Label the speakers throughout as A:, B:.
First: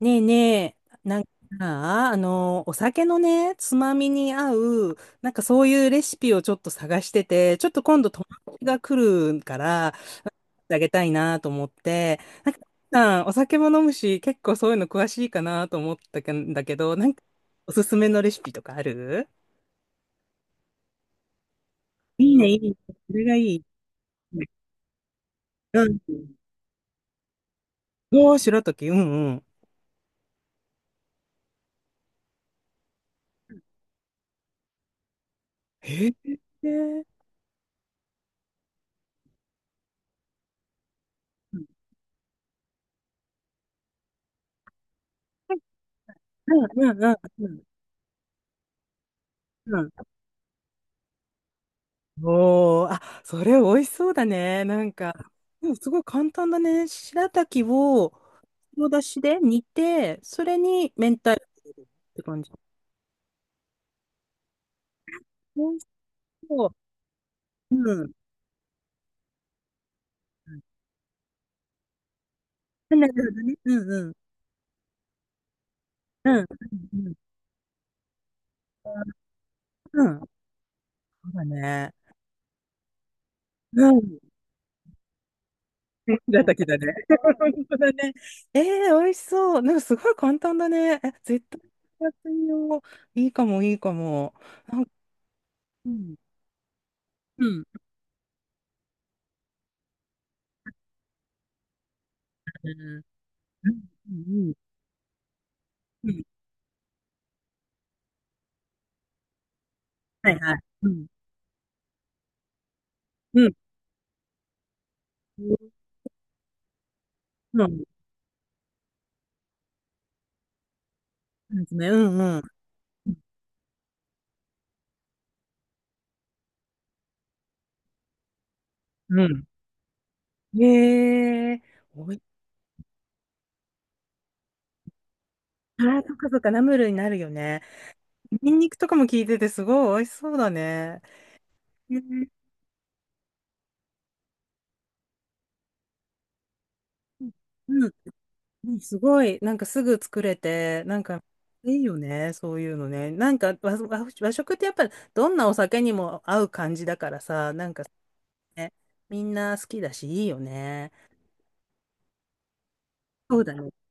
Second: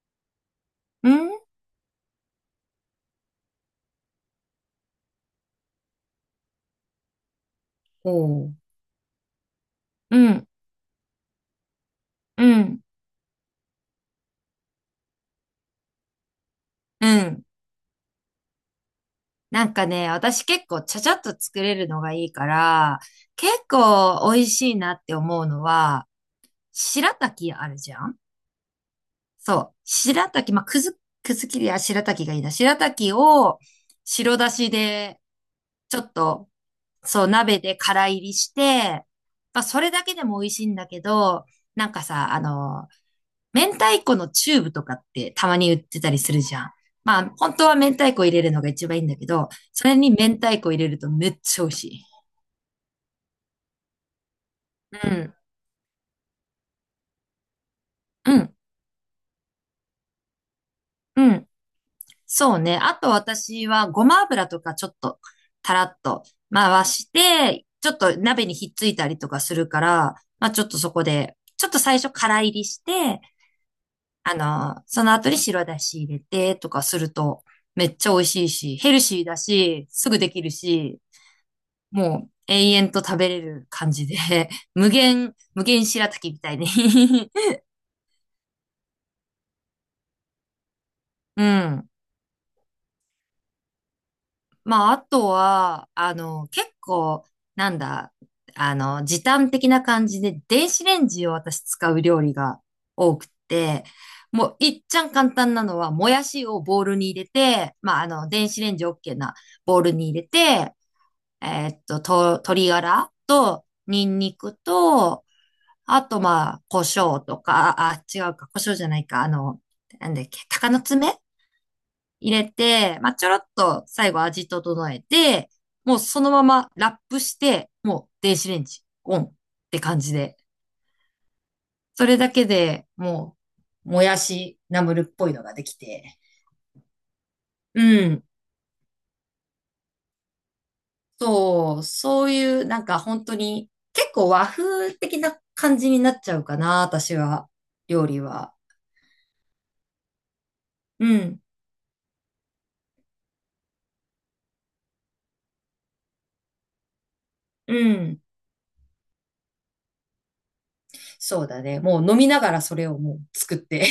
A: ねえねえ、
B: う
A: なんか
B: ん。
A: さ、あの、お酒のね、つまみに合う、なんかそういうレシピをちょっと探してて、ちょっと今度友
B: おう。
A: 達が来るから、
B: うん、
A: あげたいなと思って、
B: うん、
A: さんお酒も飲むし、結構そういうの詳しいかなと思ったんだけど、
B: うん。
A: おすすめのレシピとかある？
B: なんかね、私結構ちゃちゃっと作れるのがい
A: い
B: い
A: い
B: か
A: ね、いいね。
B: ら、
A: それがい
B: 結
A: い。
B: 構美味しいなって思うの
A: うん。
B: は、白滝あるじゃん。
A: どうしろとき、うんうん。
B: そう。白滝、まあ、くずきりや白滝がいいな。白滝を白だしで、ちょ
A: へ
B: っ
A: え。
B: と、
A: うん
B: そう、鍋で空入りして、まあ、それだけでも美味しいんだけど、
A: う
B: なんかさ、明太子のチューブとかってたまに売ってたりするじゃん。
A: ん
B: まあ、
A: う
B: 本
A: ん
B: 当は明太子入れるのが一番いいんだけど、
A: う
B: そ
A: ん。
B: れに明太子入れるとめっちゃ美味しい。
A: おー、あ、それ美味しそうだね。
B: うん、
A: でもすごい簡単だね。白滝を、
B: うん、
A: の出汁で煮て、それに明
B: う
A: 太子
B: ん。
A: 入れるって感じ。
B: そうね。あと私はごま油とかちょっと
A: 美
B: た
A: 味
B: ら
A: し
B: っと
A: そう。
B: 回して、ちょ
A: う
B: っ
A: ん。
B: と鍋にひっついたりとかするから、まあ
A: う
B: ちょっとそこで、ちょっと最初から入りし
A: ん、なる
B: て、
A: ほどね。うんうん。
B: その後に白だし入れ
A: うん。
B: てとかす
A: う
B: る
A: ん。
B: とめっちゃ美味しいし、ヘルシーだし、
A: う
B: す
A: ん。う
B: ぐ
A: ん、そ
B: できるし、
A: うだね。
B: もう永遠と食べれる感
A: う
B: じで、
A: ん。
B: 無限、無限白滝み
A: 白
B: たい
A: 滝
B: に
A: だね。本当だね。えー、美味しそう。なんかすごい簡単だね。え、
B: う
A: 絶対
B: ん。
A: やってみよう。いいかも、いいかも。なん
B: ま
A: か、
B: あ、あとは、
A: うん。
B: 結構、
A: うん。
B: なんだ、時短的な感じで、電子レンジを私使う料理が多
A: う
B: く
A: ん。
B: て、
A: う
B: も
A: ん。
B: う、いっちゃん簡単なのは、も
A: うん。
B: やしをボウルに入れて、まあ、電子レンジ OK なボウルに入れ
A: はいはい。
B: て、
A: うん。
B: 鶏ガラ
A: うん。
B: と、ニンニクと、
A: そ
B: あと、まあ、胡椒と
A: うなん
B: か、
A: で
B: あ、違うか、胡椒じゃないか、なんだっけ、鷹の爪
A: すね。うん
B: 入
A: うん。
B: れて、まあ、ちょろっと最後味整えて、もうそのままラップして、もう電子レンジオ
A: う
B: ンっ
A: ん。
B: て感じで、
A: へえ。
B: そ
A: お
B: れ
A: い、
B: だけでもう、もやしナムルっぽいのができ
A: ああ、そっ
B: て、
A: かそっか、ナムルになるよね。
B: うん、
A: ニンニクとかも効いてて、すごい美味しそうだね。
B: そう、
A: へえ、
B: そういうなんか本当に結構和風的な感じになっちゃうかな、私は、
A: うん。
B: 料理は。
A: うんすごい、すぐ作れて、
B: うん、
A: いいよね、そういうのね。和和食ってやっぱ、どんなお酒にも合う感じだからさ、
B: うん。
A: ね、みんな好きだし、いいよね。
B: そうだね。もう飲みながらそれをもう
A: そうだ
B: 作っ
A: ね。足
B: て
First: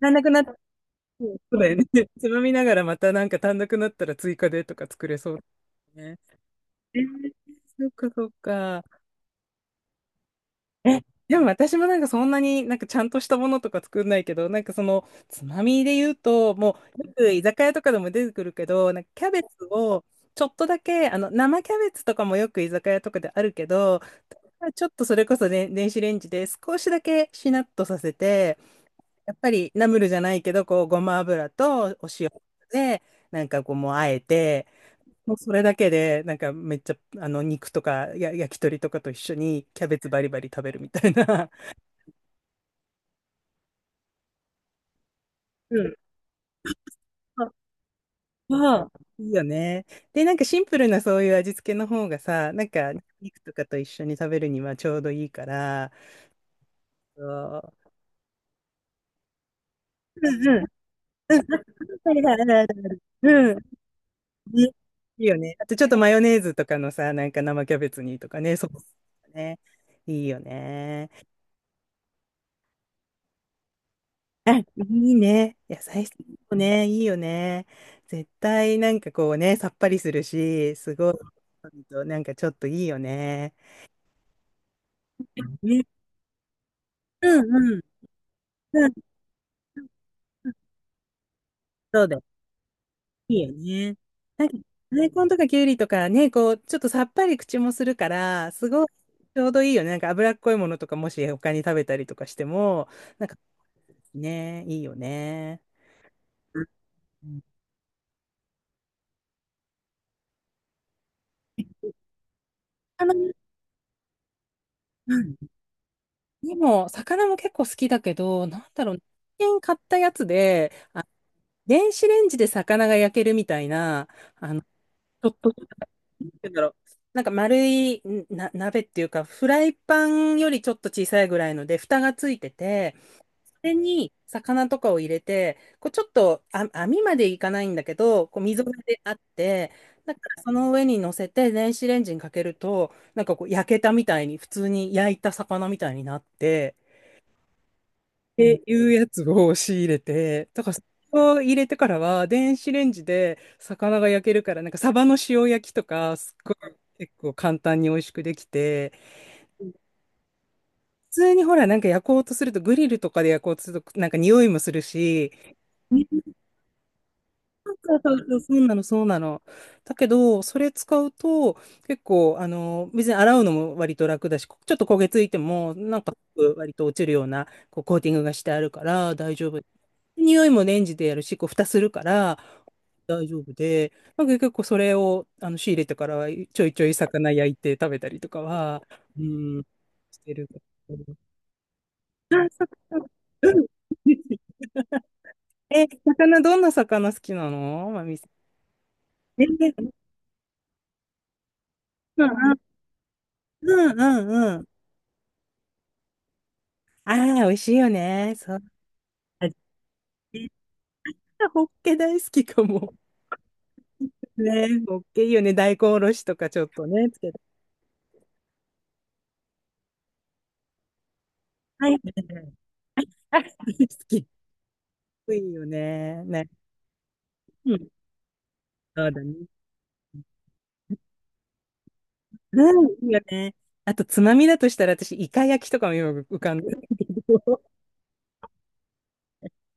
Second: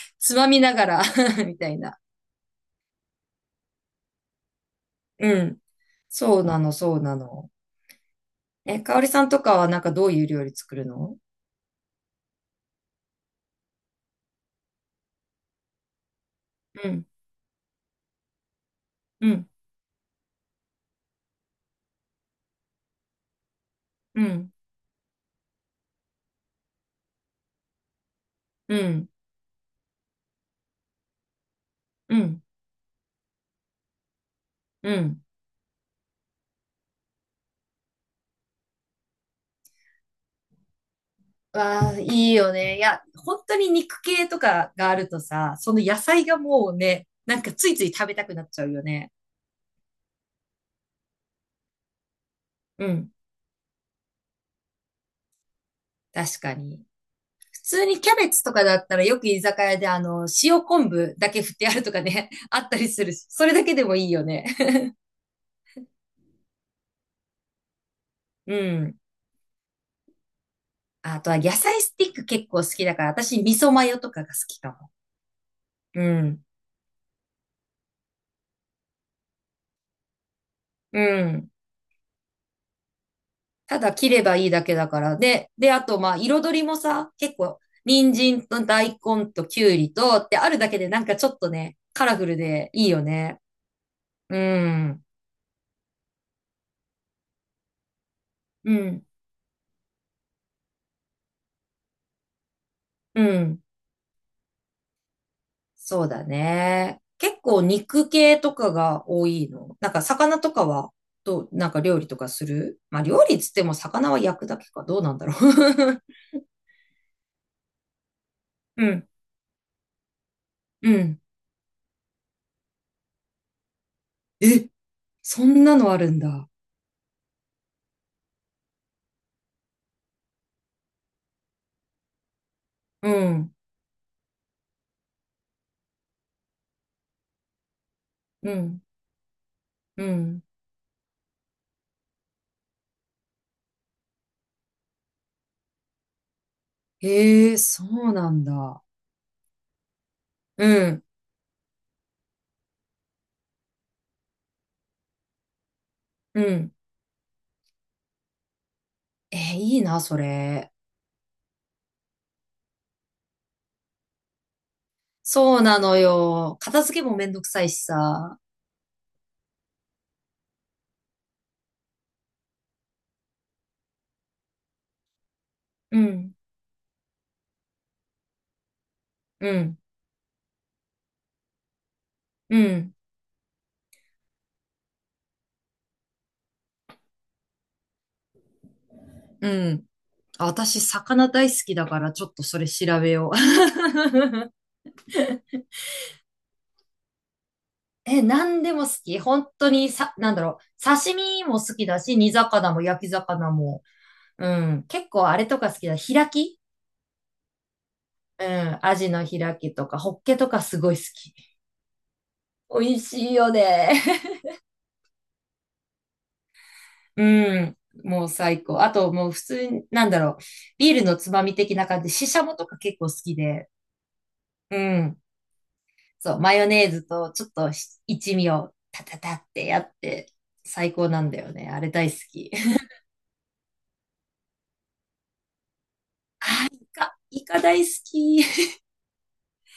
A: ら なく
B: つ
A: なっ
B: まみながら
A: そ
B: み
A: うだ
B: た
A: よ
B: い
A: ね。
B: な。
A: つまみながらまたなんか単独になったら追加でとか作れそう
B: うん。
A: だね。
B: そうなの、そ
A: え
B: うな
A: ー、
B: の。
A: そっかそっ
B: え、
A: か。
B: かおりさんとかはなんかどういう料理作る
A: え、
B: の？
A: でも私もなんかそんなにちゃんとしたものとか作んないけど、なんかそのつまみで言うと、も
B: う
A: う
B: ん、
A: よく居酒屋とかでも出てくるけど、なんかキ
B: う
A: ャベツ
B: ん、
A: をちょっとだけ、あの生キャベツとかもよく居酒屋とかであるけど、
B: うん、
A: ちょっとそれこそね、電子レンジで少しだけしなっとさせて、
B: うん、
A: やっぱりナムルじゃないけど、こう、ごま油とお
B: う
A: 塩
B: ん、
A: で、なんかこう、もうあえて、
B: うん。
A: もうそれだけで、めっちゃ、肉とかや、焼き鳥とかと一緒にキャベツバリバリ食べるみたいな。
B: わあ、いいよね。いや、本当に肉系とかがあるとさ、そ
A: う
B: の
A: ん。
B: 野菜がもうね、なん
A: あ、
B: かついつい食べたくなっちゃう
A: ま
B: よ
A: あ、
B: ね。
A: いいよね。で、なんかシンプルなそういう味付けの方がさ、
B: うん、
A: 肉とかと一緒に食べるにはちょうどいいから、
B: 確かに。
A: そ
B: 普通
A: う。
B: にキャベツとかだったらよく居酒屋で
A: うんう
B: 塩
A: ん。
B: 昆布だけ振ってあるとか
A: あ
B: ね、
A: るあ る
B: あ
A: ある
B: った
A: あ
B: り
A: る
B: するし、
A: う
B: そ
A: ん
B: れだけでもいいよね。
A: うん いいよね。あとちょっとマヨネーズとかのさ、なんか生キャベツにとか
B: う
A: ね、そ
B: ん。
A: うね。いいよね。
B: あとは野菜スティック結構好きだから、私味噌マヨとかが好
A: あ、
B: き
A: い
B: かも。
A: いね。野
B: う
A: 菜室
B: ん。
A: もね、いいよね。絶対なんかこうね、さっぱりするし、す
B: う
A: ごい、
B: ん。
A: ちょっといいよね。
B: ただ切ればいいだけだから。で、あ
A: ね、
B: とまあ彩りもさ、
A: う
B: 結
A: ん
B: 構、
A: うん。
B: 人参と
A: う
B: 大
A: ん。
B: 根ときゅうりとってあるだけでなんかちょっとね、
A: そ
B: カ
A: う
B: ラ
A: だ、
B: フルでいいよ
A: い
B: ね。
A: いよね。
B: う
A: なんか、
B: ん。
A: 大根とかきゅうりとかね、こう、ちょっとさっぱり口もするから、す
B: う
A: ごい
B: ん。
A: ちょうどいいよね。なんか脂っこいものとかもし他に食べたりとかしても、
B: う
A: なんか
B: ん。
A: ね、いいよね。
B: そうだ
A: う
B: ね。結
A: ん、
B: 構肉系とかが多いの。なんか魚とかは、どう、なんか料理とかするまあ料
A: 魚、
B: 理つっても魚は焼くだけか。どうな
A: う
B: んだろ
A: ん、
B: う。
A: でも、魚も結構好きだけど、なん だ
B: う
A: ろう、
B: ん。
A: 最近買ったやつで、
B: う
A: あ、
B: ん。
A: 電子レンジで魚が焼けるみたいな、
B: え、
A: ちょっ
B: そ
A: と、
B: んなのあるん
A: なんて
B: だ。
A: 言うんだろう、なんか丸いんな、鍋っていうか、フライパンよりちょっと小さいぐらいので、蓋がついてて、
B: うん。
A: れに魚とかを入れて、こうちょっとあ網までいかないんだけど、こう
B: う
A: 溝が
B: ん。
A: であって、
B: う
A: だか
B: ん。
A: らその上に乗せて電子レンジにかけると、なんかこう焼けたみたいに、普通に焼いた魚みたいになって、
B: へえ、そうな
A: っ
B: ん
A: てい
B: だ。
A: うやつを仕入れて、だ
B: う
A: からそ
B: ん。
A: れを入れてからは電子レンジで魚が焼けるから、なんかサバの塩焼きとか、すっ
B: う
A: ご
B: ん。
A: い結構簡単に美味しくできて、
B: えー、
A: 普
B: いいな、それ。
A: 通にほら、なんか焼こうとすると、グリルとかで焼こうとすると、なんか匂いもするし、
B: そうなのよ。片付けもめんどくさい
A: そう
B: し
A: そうそ
B: さ。
A: う、そうなの、そうなの。だけど、それ使うと、結構、別に洗うのも割と楽だし、ちょっと焦げついても、
B: うん。
A: 割と落ちるような、こう、コーティングがしてあるから大丈
B: う
A: 夫。
B: ん。
A: 匂いもレンジでやるし、こう、蓋するから、
B: うん。
A: 大丈夫で、なんか結構それを、仕入れてからは、ちょいちょい魚焼いて食べたりとかは、う
B: う
A: ん、
B: ん。
A: してる。
B: 私、魚大好きだから、ちょっとそれ調べよう。
A: え、魚、どんな魚好きなの、まみ
B: え、
A: さ
B: 何でも好き。
A: ん？え、
B: 本当にさ、なんだろう。刺身も好きだし、
A: うん
B: 煮魚も焼き魚も。
A: うんう
B: う
A: んうん。
B: ん。結構あれとか好きだ。開き。
A: ああ、美味しいよね。
B: う
A: そう。
B: ん。アジの
A: あ、
B: 開きとか、ホッケと
A: 実
B: かすごい好き。
A: はホッケ大好きか
B: 美
A: も。
B: 味しいよね。
A: ね、ホッケいいよね。大根おろしとかちょっとね、つ
B: う
A: けて。
B: ん。もう最高。あと、もう普通に、なんだろう。ビールのつまみ的な
A: はい。
B: 感じで、ししゃもとか結構好き
A: あ、好
B: で。
A: き。い
B: うん。
A: いよね。
B: そう、
A: ね。
B: マヨネーズとちょっと
A: うん。
B: し一味をタ
A: そう
B: タ
A: だね。
B: タってやって、最高なんだよね。あれ大好き。
A: う ん、いいよね。あと、つまみだとしたら、私、イカ焼きとかもよく浮かん
B: あ
A: で
B: ー、
A: る。
B: イカ、イカ 大好き。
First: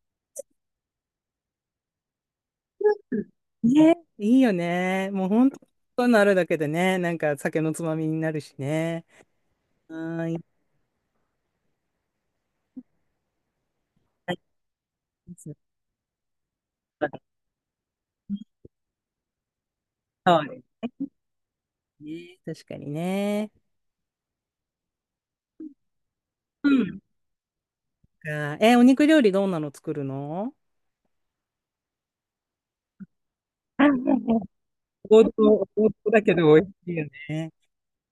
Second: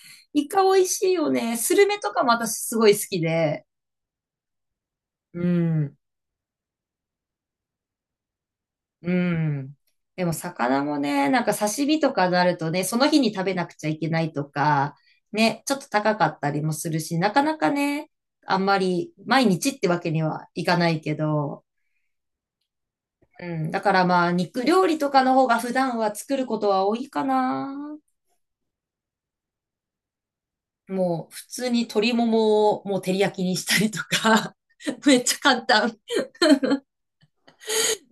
B: イカ美味しいよね。スルメとかも私すごい好きで。
A: ね、いいよね。もう
B: う
A: 本当、
B: ん、
A: そういうのあるだけでね、なんか酒のつまみになるしね。
B: うん。
A: うー
B: で
A: ん、
B: も
A: いっ
B: 魚もね、なんか刺身とかになるとね、その日に食べなくちゃいけな
A: ぱ
B: い
A: いあ
B: とか、
A: りますそ
B: ね、ちょっと高かったりもするし、なかなかね、あんまり毎日ってわけに
A: う
B: は
A: で
B: い
A: す
B: かないけど、
A: ね。確かに
B: う
A: ね。
B: ん。だからまあ、肉料理とかの方が普段は作るこ
A: う
B: とは多
A: ん
B: いかな。
A: か。え、お肉料理どんなの作るの？
B: もう、普通に鶏ももをもう照り焼きにした
A: お
B: りと
A: ん、
B: か。め
A: 王
B: っちゃ簡
A: 道、王道
B: 単。
A: だけど美味しいよね。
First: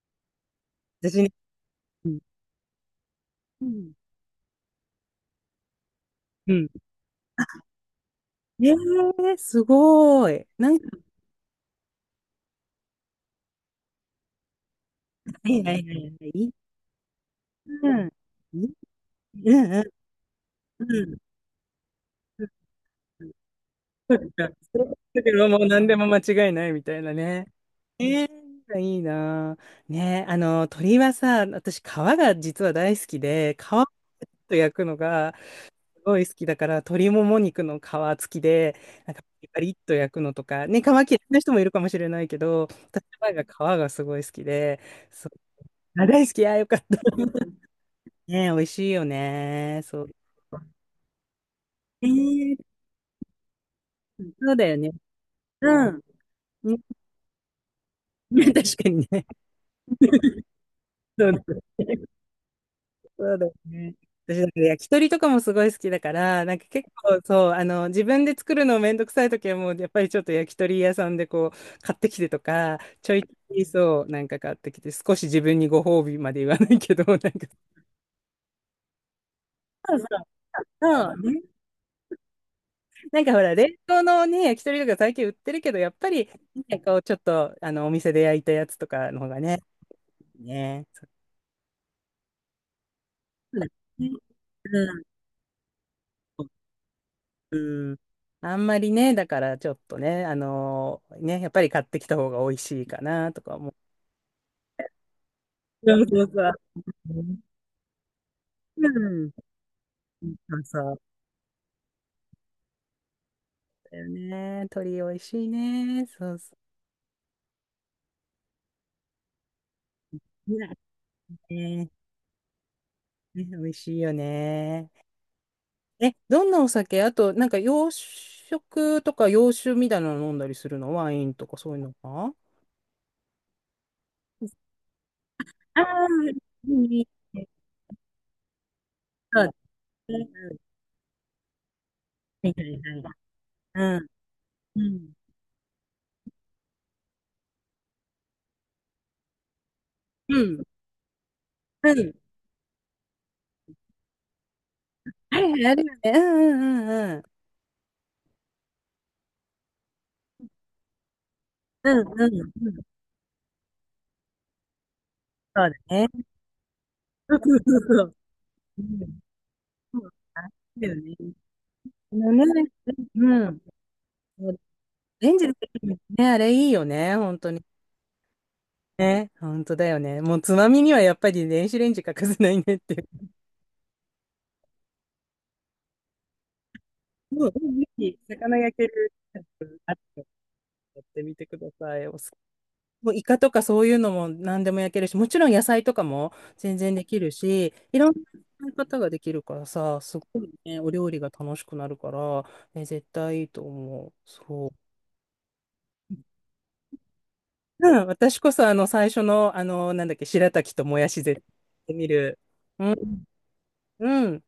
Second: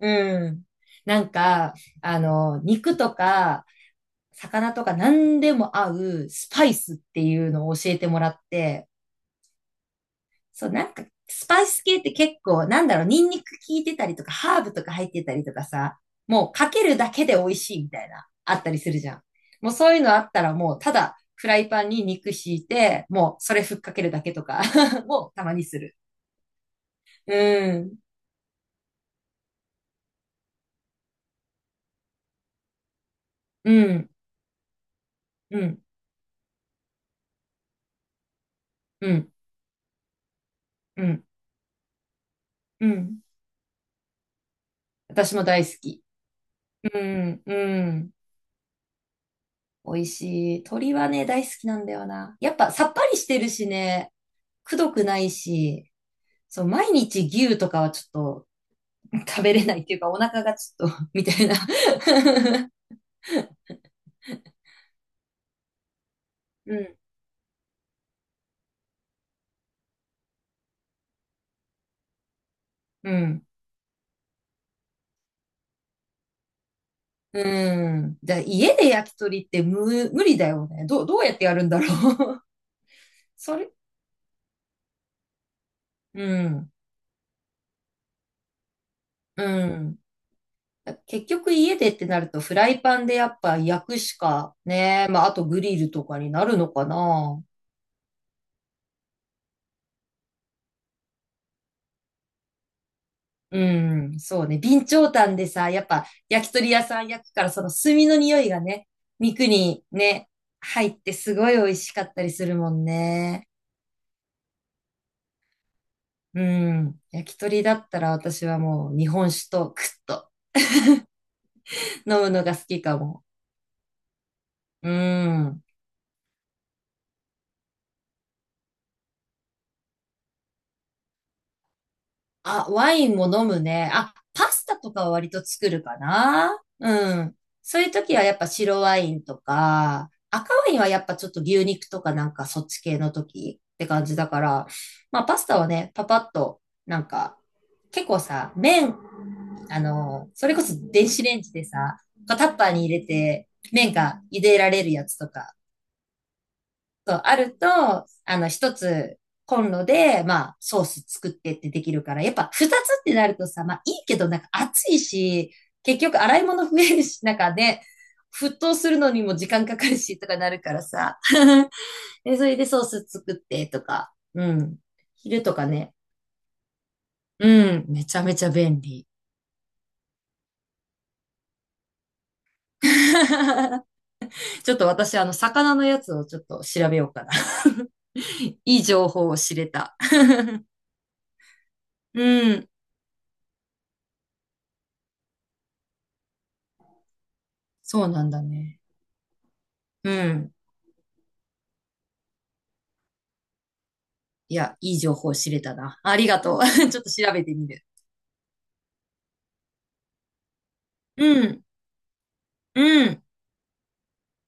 B: うん。な
A: 私ね、
B: んか、
A: うん。
B: 肉と
A: う
B: か、
A: ん
B: 魚とか何でも合うス
A: う
B: パ
A: ん。
B: イスっていうのを教えてもらっ
A: え
B: て、
A: ー、すごい。
B: そう、なんか、スパイス系って結構、なんだろう、ニンニク効いてたりとか、ハーブとか入ってたり
A: は
B: と
A: い
B: か
A: はいは
B: さ、
A: いはい。い
B: もう
A: い
B: かけるだけで美味しいみたい
A: な。
B: な、あったりするじゃん。
A: う
B: も
A: ん
B: う
A: うん
B: そういうのあったらもう、た
A: う
B: だ、
A: ん。
B: フライパンに肉敷いて、もうそれふっかける
A: そっ
B: だけと
A: か。
B: か
A: それ だけ
B: もた
A: ど
B: ま
A: も
B: に
A: う
B: す
A: 何で
B: る。
A: も間違いないみたいな
B: う
A: ね。
B: ん、
A: えー、いいなぁ。ね、鶏はさ、私、皮が実は大好きで、
B: う
A: 皮をちょっ
B: ん、
A: と焼くのが、
B: うん、
A: ごい好きだから、鶏もも肉の皮付きで、
B: う
A: なんか
B: ん、
A: パリッと焼くのとか、ね、皮嫌
B: う
A: い
B: ん、
A: な人もいるかもしれないけど、
B: う
A: 私の
B: ん。
A: 前が皮がすごい好きで、そ
B: 私も大好
A: う、
B: き。
A: あ、大好き、あ、よかっ
B: う
A: た。
B: ん、うん。
A: ね、美味しいよね。
B: 美
A: そ
B: 味
A: う。
B: しい。鶏はね、大好きなんだ
A: え
B: よな。や
A: ー、
B: っぱさっぱりしてるしね、
A: そうだよ
B: く
A: ね。
B: どくないし、
A: うん。
B: そう、毎 日牛とかはちょ
A: ね、確かに
B: っ
A: ね。
B: と食べれないっていうか、お腹がちょっと み
A: そ
B: た
A: うね、
B: いな
A: そうだね。私、なんから焼き鳥とかもすごい好きだから、なんか
B: う
A: 結
B: ん、
A: 構そう、自分で作るのめんどくさい時はもう、やっぱりちょっと焼き鳥屋さんでこう、買ってきてとか、ち
B: う
A: ょいち
B: ん、
A: ょいそう、なんか買ってきて、少し自分にご褒美まで言わないけど、
B: うん。じゃあ、家で焼き鳥って無、
A: そうそ
B: 無
A: う
B: 理だよね。どう、
A: そ
B: ど
A: う
B: うやっ
A: ね、
B: てやるんだろう？
A: なんか ほら、
B: それ、
A: 冷凍のね、焼き鳥とか最近売ってるけど、やっぱ
B: う
A: り、
B: ん、
A: なんかこう、ちょっと、お店で焼いたやつとかの方が
B: う
A: ね、
B: ん。
A: ね。
B: 結局家でってなるとフライパンでやっぱ
A: そうだ
B: 焼く
A: ね、
B: しかね、まああとグリルとかになるのかな。
A: うん。あんまりね、だからちょっとね、ね、やっぱり買ってきた方が美味しいかなとか
B: う
A: 思う。
B: ん、そうね。備長炭でさ、やっ
A: そう
B: ぱ
A: そうそ
B: 焼き
A: う。
B: 鳥屋さん
A: う
B: 焼く
A: ん、
B: から、その炭の匂いがね、肉にね、
A: そう
B: 入
A: そ
B: っ
A: う
B: てすごい美味しかったりするもんね。
A: だよね。鶏美味しいね。そう
B: う
A: そ
B: ん。焼き鳥だったら私はもう日本酒とクッと
A: う。ね、ね、
B: 飲むのが好きかも。
A: 美味しいよね。
B: うん。
A: え、どんなお酒あと、なんか洋食とか洋酒みたいなの飲んだりするの？ワインとかそういうのか？
B: あ、ワインも飲むね。あ、パスタとかは割と作
A: あ
B: る
A: あ
B: かな。
A: ー、
B: う
A: いい
B: ん。
A: ね。
B: そういう時はやっぱ白ワインと
A: そうだ
B: か、
A: ね。
B: 赤ワインはやっぱちょっと牛肉とかなんか
A: はい
B: そ
A: は
B: っち系
A: いは
B: の
A: い。
B: 時って
A: う
B: 感
A: ん。
B: じだから、
A: うん。
B: まあパスタはね、パパッと、なんか、結構さ、麺、
A: う
B: それこ
A: ん。
B: そ電子レンジで
A: う
B: さ、
A: ん。
B: こうタッパーに入れて、麺が茹でられるやつと
A: あ
B: か、
A: るよあるよね。うんうんう
B: そ
A: んう
B: う、
A: ん。
B: あると、一つコンロで、まあ、ソース作ってってでき
A: う
B: るか
A: ん
B: ら、
A: う
B: や
A: ん
B: っぱ二
A: う
B: つっ
A: ん。
B: てなるとさ、まあ、いいけど、なんか暑いし、
A: そうだ
B: 結局
A: ね。
B: 洗い物増えるし、な
A: そう
B: んか
A: そう
B: ね、
A: そう
B: 沸騰
A: う。う
B: するの
A: ん。
B: にも時間かかる
A: そう
B: し、とかなるから
A: だよね。
B: さ。
A: あの
B: で、それ
A: ね、
B: でソース
A: う
B: 作っ
A: ん。
B: てとか、う
A: もう
B: ん。
A: レン
B: 昼
A: ジで
B: とか
A: でき
B: ね。
A: るね、あれいいよね、本当に
B: うん、めちゃめちゃ便利。
A: ね。本当だよね。もうつまみにはやっぱり電子レンジ欠かせないねっていう。
B: ちょっと私、魚のやつをちょっと調べようかな。
A: もう、ぜひ、魚 焼
B: いい
A: け
B: 情
A: る。
B: 報を知れた。
A: やってみてください。お
B: う
A: す、
B: ん、
A: もうイカとかそういうのも何でも焼けるし、もちろん野菜とかも全然できるし、い
B: そう
A: ろん
B: なん
A: な
B: だ
A: 使い
B: ね。
A: 方ができるからさ、
B: う
A: すごい
B: ん。
A: ね、お料理が楽しくなるから、ね、絶対いいと思う。
B: い
A: そう。
B: や、いい情報知れたな。ありがとう。ちょっと調べてみる。
A: うん、私こそあの最初の、なんだっけ、白滝ともやし
B: う
A: 絶対や
B: ん。
A: ってみる。う
B: うん。
A: ん、うん。